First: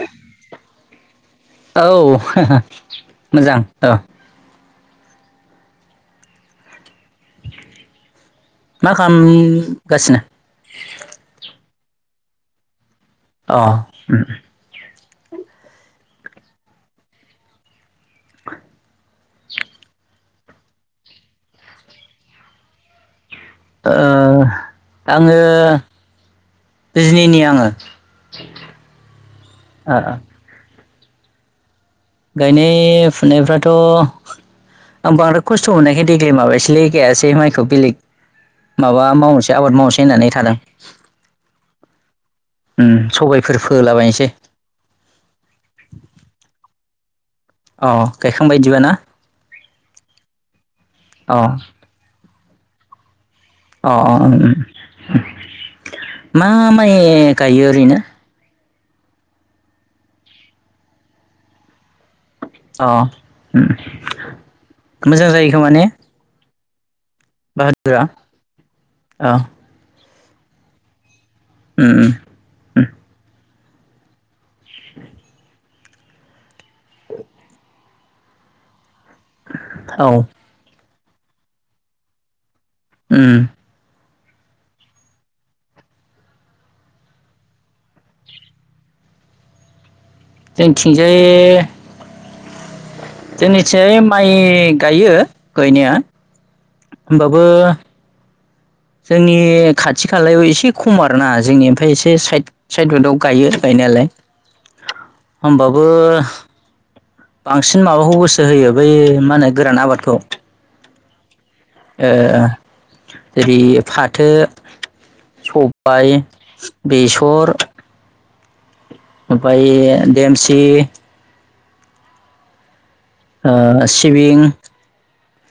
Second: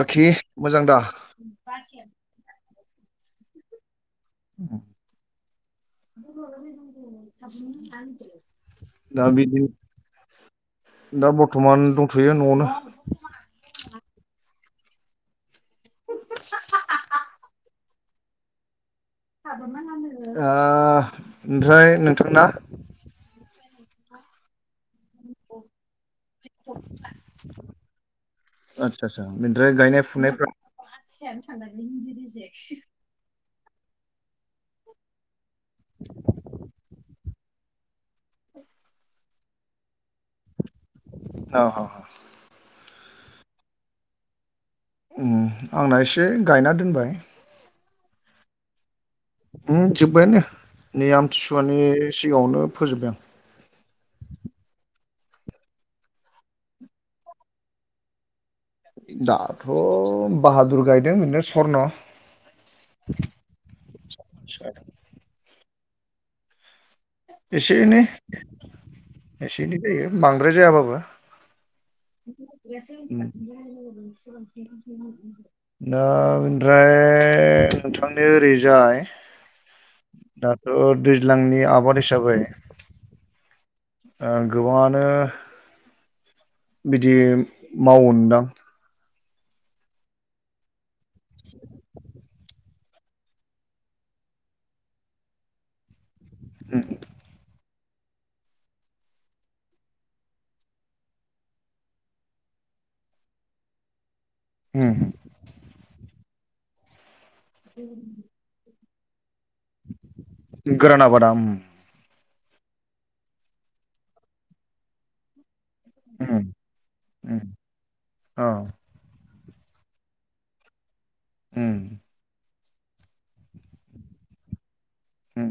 बाखि मोजां दा? औ मोजां म मा न दा बिदि खालामगासिनो दा बर्थमान दंथयो नआवनो अह उम [unintelligible] [unintelligible] ओ ओमफ्राय नोंथांना ओ आङो बिजनिनि आङो आदसा आदसा ओमफ्राय ओ गायनाय [unintelligible] गायनाय फुनायफ्राथ आं बांद्राय खस्थ मोननायखाय देग्लाय माबायासलै गायासै माइखौ बेलेग माबा मावनोसै आबाद मावनोसै होननानै थादों औ औ ओं सबायफोर फोलाबायनोसै ओम आंना एसे गायना दोनबाय अ गायखांबाय इदिबाना? ओम जोब्बायानो नै अ आमथिसुवानि सिगाङावनो फोजोबबाय आं अ उम उम उम मा माइ गायो ओरैनो? दाथ बाहादुर गायदों बिदिनो स्वर्न अ हम उम मोजां जायो खोमाने? एसे एनै औ एसे एनै जायो बांद्राय जायाबाबो उम उम [unintelligible] ओमफ्राय नोंथांनि ओरैजाय औ दाथ दै ज्लांनि आबाद हिसाबै उम ओ गोबाङानो बिदि मावोनदां जोंनि थिंजाय जोंनि थिङै माइ गायो गायनाया। उम होमबाबो जोंनि खाथि खालायाव एसे खम आरो ना जोंनि ओमफाय एसे साइद साइद आव गायो ओमफ्राय। नायालाय उम बो बांसिन माबाखौ गोसो होयो बै मा होनो। गोरान आबादखौ। बादाम ओ जेरै फाथो सब बाइ उम उम बेसर। औ ओमफ्राय देमसि। उम ओ सिबिं उम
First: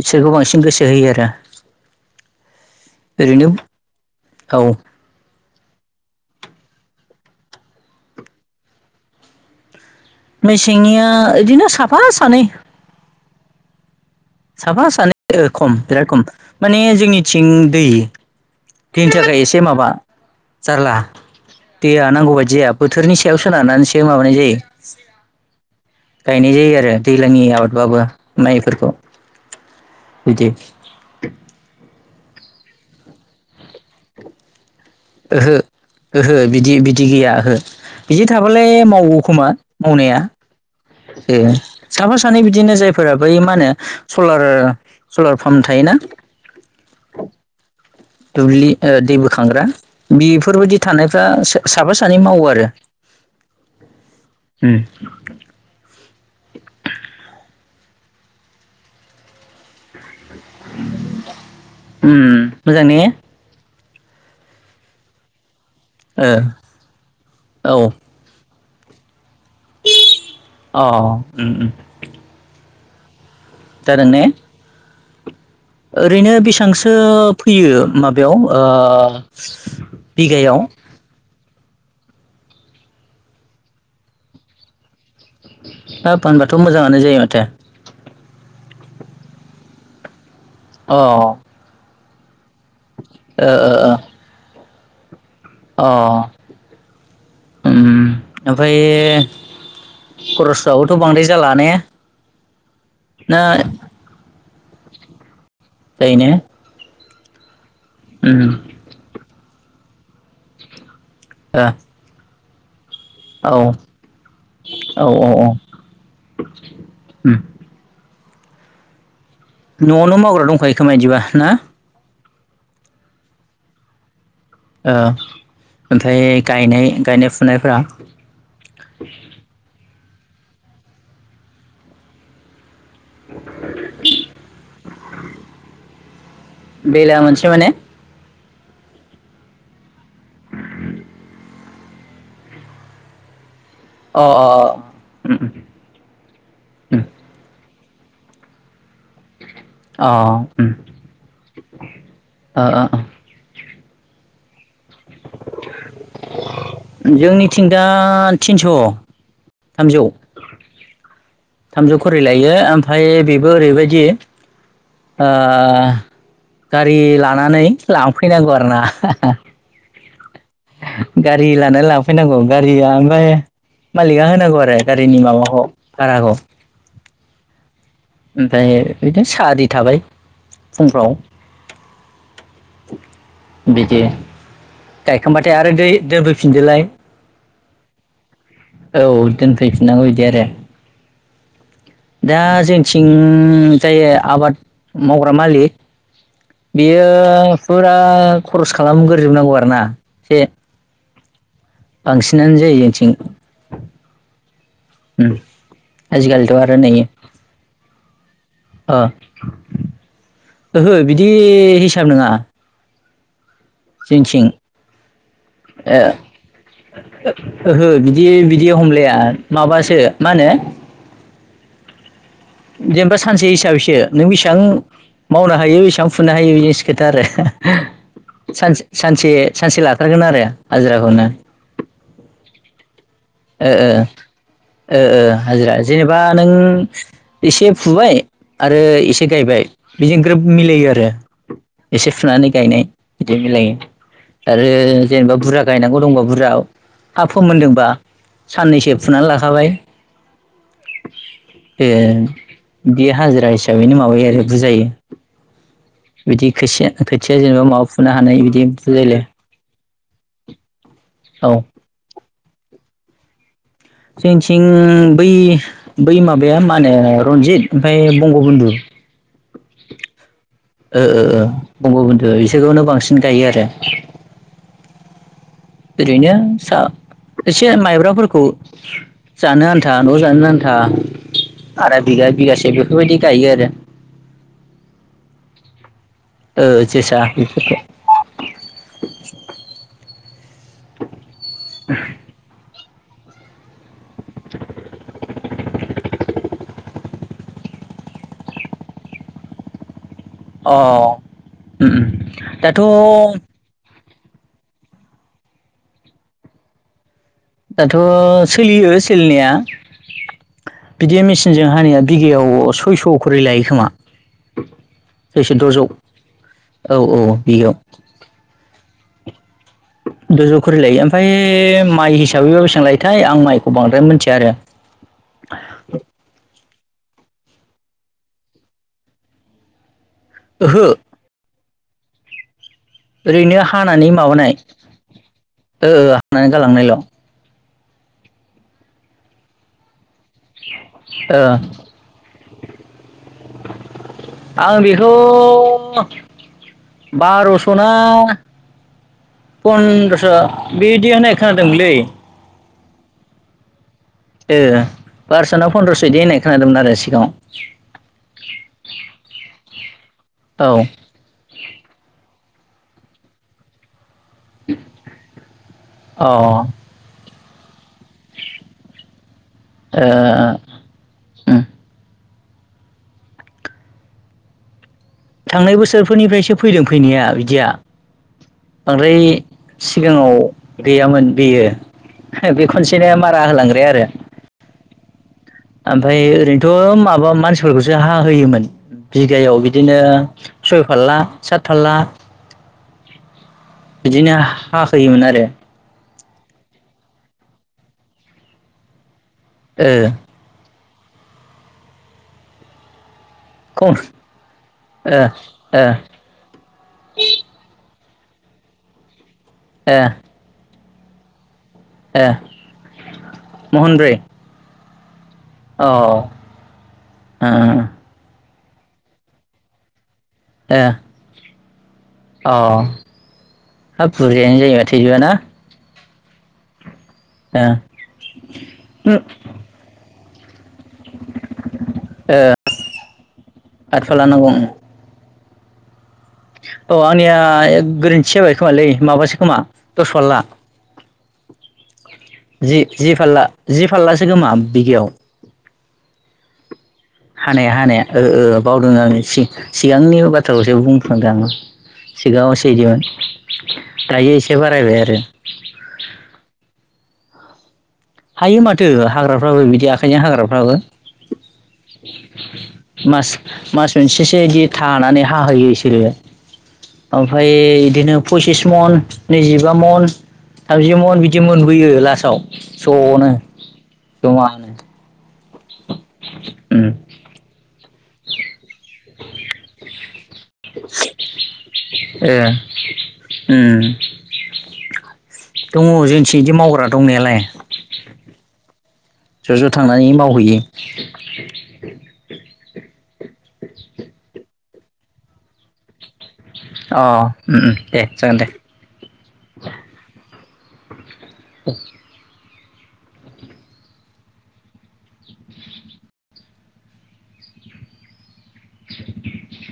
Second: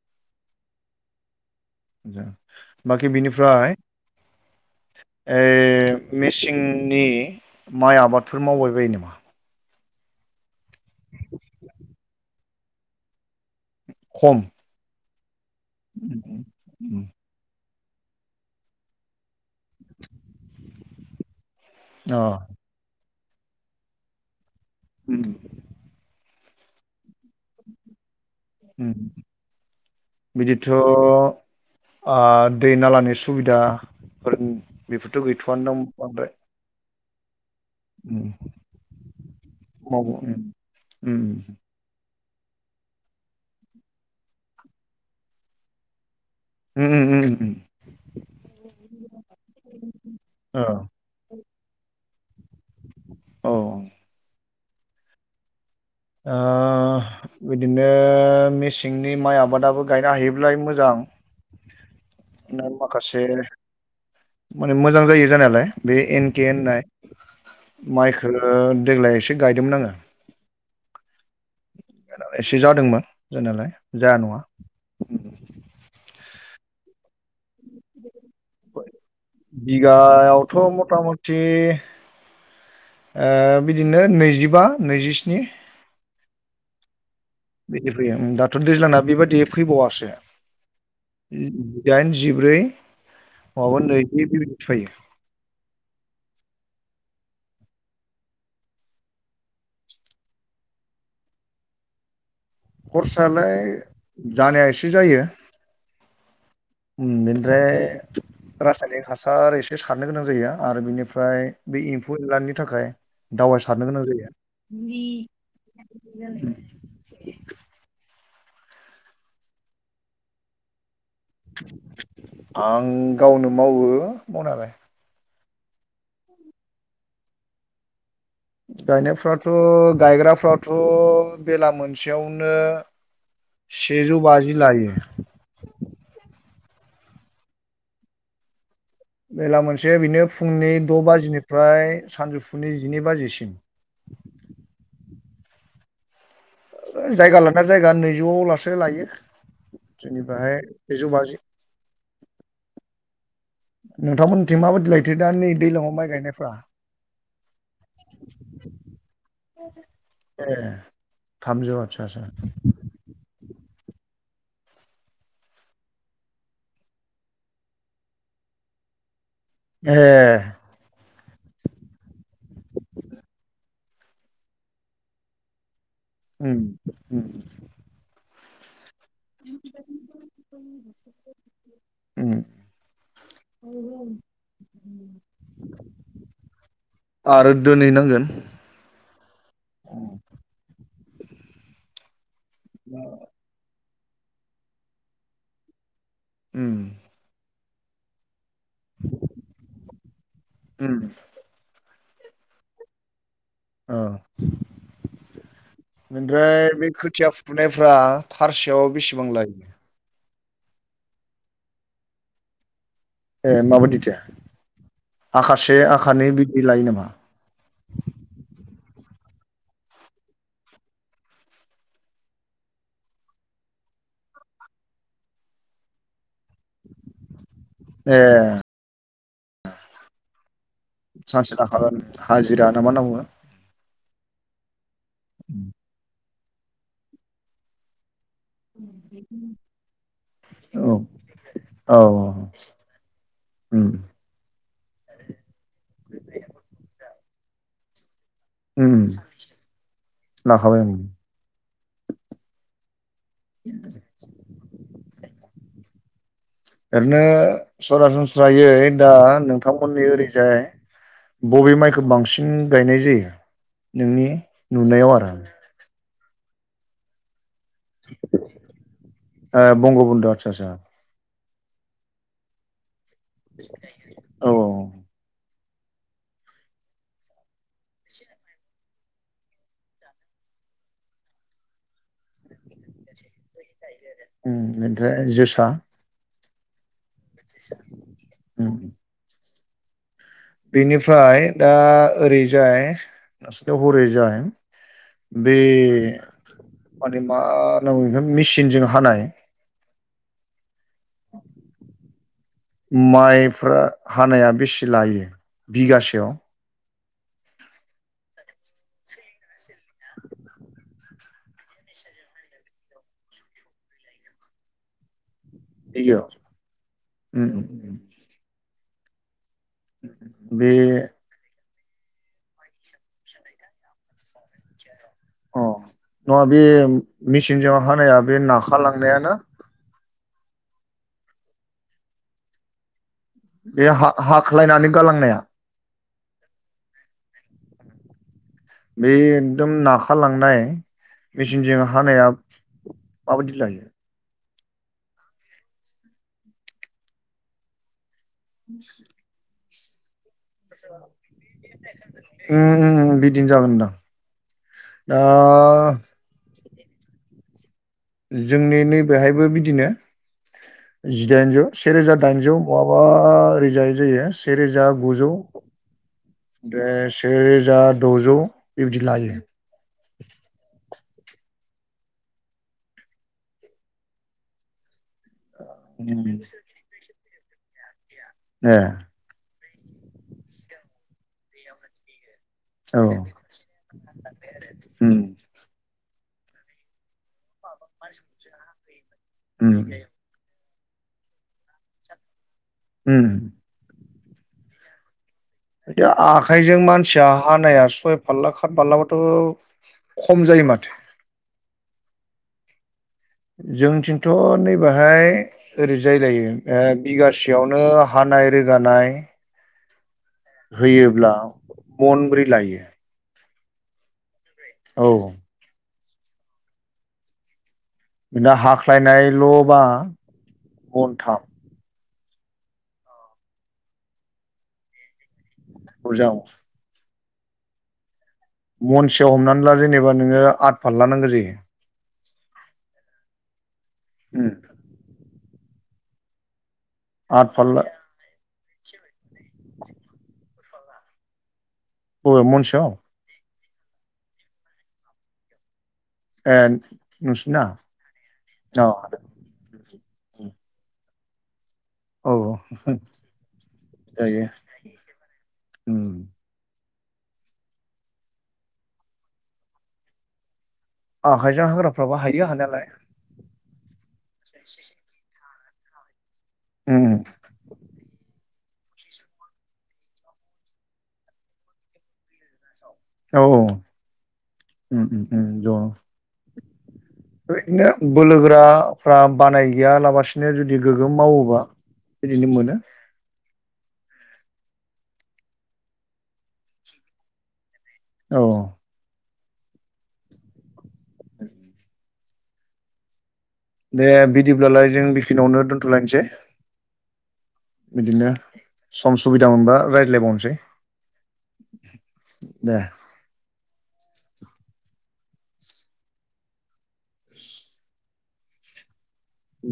बिसोरखौ बांसिन गोसो होयो आरो। बाखि ओरैनो बिनिफ्राय औ ए ए मेसिंनि माइ आबादफोर मावबाय बायो नामा। मेसेंनिया बिदिनो साफा सानै। खम साफा सानै खम बिराद खम माने जोंनिथिं दै। दैनि थाखाय एसे माबा जारला दैया अ नांगौबायदिया बोथोरनि । खेवसोनारनैसो माबानाय जायो। उम गायनाय जायो आरो दैज्लांनि आबादबाबो। माइफोरखौ बिदि बिदिथ आ दै नालानि सुबिदा फोर बेफोरथ ओहो गैथआनो दा बांद्राय। ओहो बिदि बिदि गैया ओहो। बिदि उम थाबालाय मावगौ खोमा मावो मावनाया उम उम ए साफा सा सानै बिदिनो जायफोरा बै मा होनो सलार सलार पाम्प थायोना। उम उम उम दुब्लि ओ दै बोखांग्रा औ बेफोरबायदि थानायफ्रा सा साफा सानै मावो आरो। औ उम ओ बिदिनो मेसेंनि माइ आबादाबो। गायनो हायोब्लाय मोजां। उम मोजां ने। माखासे माने मोजां जायो जानायालाय बे एनके ओ होननाय औ माइखो। ओ देग्लाय एसे गायदोंमोन आङो अ उम उम एसे जा दोंमोन जानाालाय जादों जाया ने नङा। ओरैनो बेसांसो। फैयो माबायाव ओ बिगायावथ' बिगायाव। मथा मथि ओ बिदिनो नैजिबा नैजिस्नि। हा फानबाथ मोजाङानो जायो। माथो बिदि फैयो उम दाथ दैज्लांना बिबादि फैबावासो। अ दाइन जिब्रै ओ ओ मङाबा नैदनि बिफायो। अ उम ओमफाय खरसबाबोथ बांद्राय जाला ने। ना खरसायालाय जानाया एसे जायो। जायो ने उम बेनिफ्राय उम रासायनिक हासार एसे सारनो गोनां जायो आरो बेनिफ्रा मफ्राय ओ बे एम्फौ एनलानि थाखाय औ दावबायसारनो गोनां जायो। औ औ ओम। उम न'आवनो मावग्रा दंखायो खोमाय इदिबा ना? आं गावनो मावो। मावनायालाय ओमफ्राय गायनाय गायनाय फुनायफ्रा गायनायफ्राथ' गायग्राफ्राथ' बेला मोनसेयावनो सेजौ बाजि लायो बेला मोनसे माने बेला मोनसे बेनो फुंनि द' बाजिनिफ्राय सानजौफुनि जिनै बाजिसिम अ अ उम उम जायगा लाना जायगा नैजौ लासो लायो अ जोंनि याहाय उम थजौ बाजि ओ ओ नोंथांमोनथिं माबायदि लायथो दा नै दैज्लाङाव माइ गायनायफ्रा जोंनिथिंदा थिनस' थामजौ ए थामजौ आदसा खरि आदसा लायो ओमफ्राय बे ओरैबायदि ओ गारि लानानै लांफैनांगौ आरोना ए गारि लानानै लांफैनांगौ गारिया ओमफाय मालिका होनांगौ आरो गारिनि माबा ख उम। ओमफाय उम बिदि औ गायखांबाथाय आरो दै दोनफैफिनदोलाय आरो दोनहैनांगोन औ दोनफैफिननांगौ बिदि आरो दा जोंथिं जायो आबाद मावग्रा मालि उम बेयो फुरा खरस खालामगोरजोबनांगौ आरोना बे उम बांसिनानो जायो जोंनिथिं औ। आजिखालिथ' ओमफ्राय आरो बे नै खोथिया फुनायफ्रा फारसेयाव अ बेसेबां लायो ओहो बिदि हिसाब नङा ए माबायदिथो आखासे ए आखानै बिदि लायो नामा ओहो बिदि बिदियाव लाया माबासो मा होनो जेनेबा सानसे हिसाबैसो नों बेसां मावनो हायो इसां फुनो हायो इनिसो खोथा आरो ए सानसे सानसे सानसे लाथारगोन आरो हाजिराखौनो सानसे लाखागोन हाजिरा नामा होनना‌ बुंङो ओ ओ ओ ओ हाजिरा जेनेबा नों एसे फुबाय आरो एसे गायबाय बेजों ग्रोब मिलायो बुङो आरो औ एसे फुनानै गायनाय बिदिहाय मिलायो। उम आरो जेनेबा बुरजा गायनांगौ दंबा बुरजा हा फोमोनदोंबा। उम साननैसो फुना लाखाबाय लाखाबाय आं बियो बियो हाजिरा हिसाबैनो माबायो आरो बुजायो बिदि खोसिया ओरैनो खोथिया जेनेबा माबा फुनो हानाय बिदि सरासनस्रायै दा बुजाययो नोंथांमोननि ओरैजाय [inaudible] बबे माइखो बांसिन गायनाय जायो? नोंनि जोंनिथिं नुनायाव बै आरो बै माबाया मा होनो रन्जित। ओमफाय बंगबन्धु ओ बंगबन्धु आदसा आदसा ओ ओ ओ। बंगबन्धु इसोरखौनो बांसिन गायो आरो। औ ओरैनो सा एसे माइब्राफोरखौ जानो आन्था न'आव जानो आन्था आदा बिगा बिगासे बेफोरबायदि गायो आरो। उम एमफ्राय जोसा? ओ जोसा बेफोरखौ। उम बेनिफ्राय दा ओरैजाय नोंसिनाव हरै जाय बे माने मा होनांगौ बेखौ मिचिनजों हानाय अ उम उम दाथ' माइफ्रा हानाया बेसे लायो बिगासेयाव? दाथ' सोलियो सोलिनाया। बिदिया मिचिनजों हानाया बिगायाव सयस' खरै लायो खोमा। सयस' दजौ बिगायाव औ औ उम बिगायाव। उम दजौ बे खरि लायो ओमफाय माइ हिसाबैबा बेसेबां लायोथाय आं माइखौ बांद्राय मिनथिया आरो। अ नङा बे मिचिनजों हानाया बे नाखालांनाया ना? ओहो ओरैनो बे हानानै हा माबानाय हाख्लायनानै गालांनाया ओ हानानै गालांनायल'। बे एकदम ना खा लांनाय ओ मेचिनजों हानाया माबायदि जायो? आं बेखौ बार'सना [inaudible] बिदि होननाय खोनादोंमोनलै उम उम उम बिदिनो जागोनदां। ओ दा बार'सना फन्द्रस' इदि होननाय खोनादोंमोन आरो सिगाङाव। जोंनि नैबेहायबो बिदिनो औ जिदाइनजौ से रोजा दाइनजौ। बहाबा ओरैजाय जायो से रोजा गुजौ अ ओ दे से जा दजौ बेबायदि लायो। ओ उम। थांनाय बोसोर फोरनि फ्रायसो फैदों फैनाया बिदिया ए बांद्राय सिगाङाव गैयामोन बेयो। हो बे औ खनसेनो उम मारा होलांग्राया आरो। उम फाय ओरैनोथ' माबा मानसिफोरखौसो हाहोयोमोन बिगायाव बिदिनो सयफाल्ला सातफाल्ला उम बिदिनो हा होयोमोन आरो। दि आखाइजों मानसिया हानाया सय फाल्ला खात फाल्ला बा थ' ओ खम जायो माथो? खम जोंनिथिंथ' नैबाहाय ओ ओ ओरै जायलायो ओ बिगासेयावनो हानाय रोगानाय ए होयोब्ला मनब्रै लायो। महनब्रै? औ औ ओम दा हाख्लायनायल'बा मन्थाम। अ हाब बुरजायानो जायो माथो इदिबा ना? बुरजा ओं। [unintelligible] ओ मनसेयाव हमनानै ला जेनेबा नोङो आट फाल्ला नांगो जायो। ओ आतफाल्ला नांगौ ओम औ आंनिया आद फारला गोरोन्थि जाबाय खोमालै माबासो खोमा दस फाल्ला बबे जि महनसेयाव जि फालला जि फाललासो खोमा बिगायाव ए नोंसिना हानाया हानाया ओ ओ औ बावदों आङो सि सिगांनि बाथ्राखौसो बुंफ्लांदों आङो। सिगाङाव औ एसैदिमोन दायो जायो एसे बारायबाय आरो उम हायो माथो हाग्राफ्राबो बिदि आखाइजों हाग्राफ्राबो आखाइजों हाग्राफ्राबो हायो हानायालाय मास मास मोनसेसो बिदि थानानै हाहोयो। इसोरो उम ओमफ्राय बिदिनो पसिस मन नैजिबा मन थामजि मन बिदि मोनबोयो लासाव। ज'नो औ औ जमानो उम उम दं उम इफोरबादिनो बोलोगोराफ्रा बानाय गैया लाबासि नो जुदि गोग्गोमावोबा ए बिदिनो मोनो। उम दङ जोंथि बिदि मावग्रा दंनायालाय औ ज' ज' थांनानै मावहैयो दे बिदिब्लालाय जों बेखिनियावनो दोन्थ'लायनोसै। अ उम दे बिदिनो जागोन दे सम सुबिदा मोनबा रायज्लायबावनोसै। [unintelligible] दे [inaudible]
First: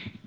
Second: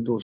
दस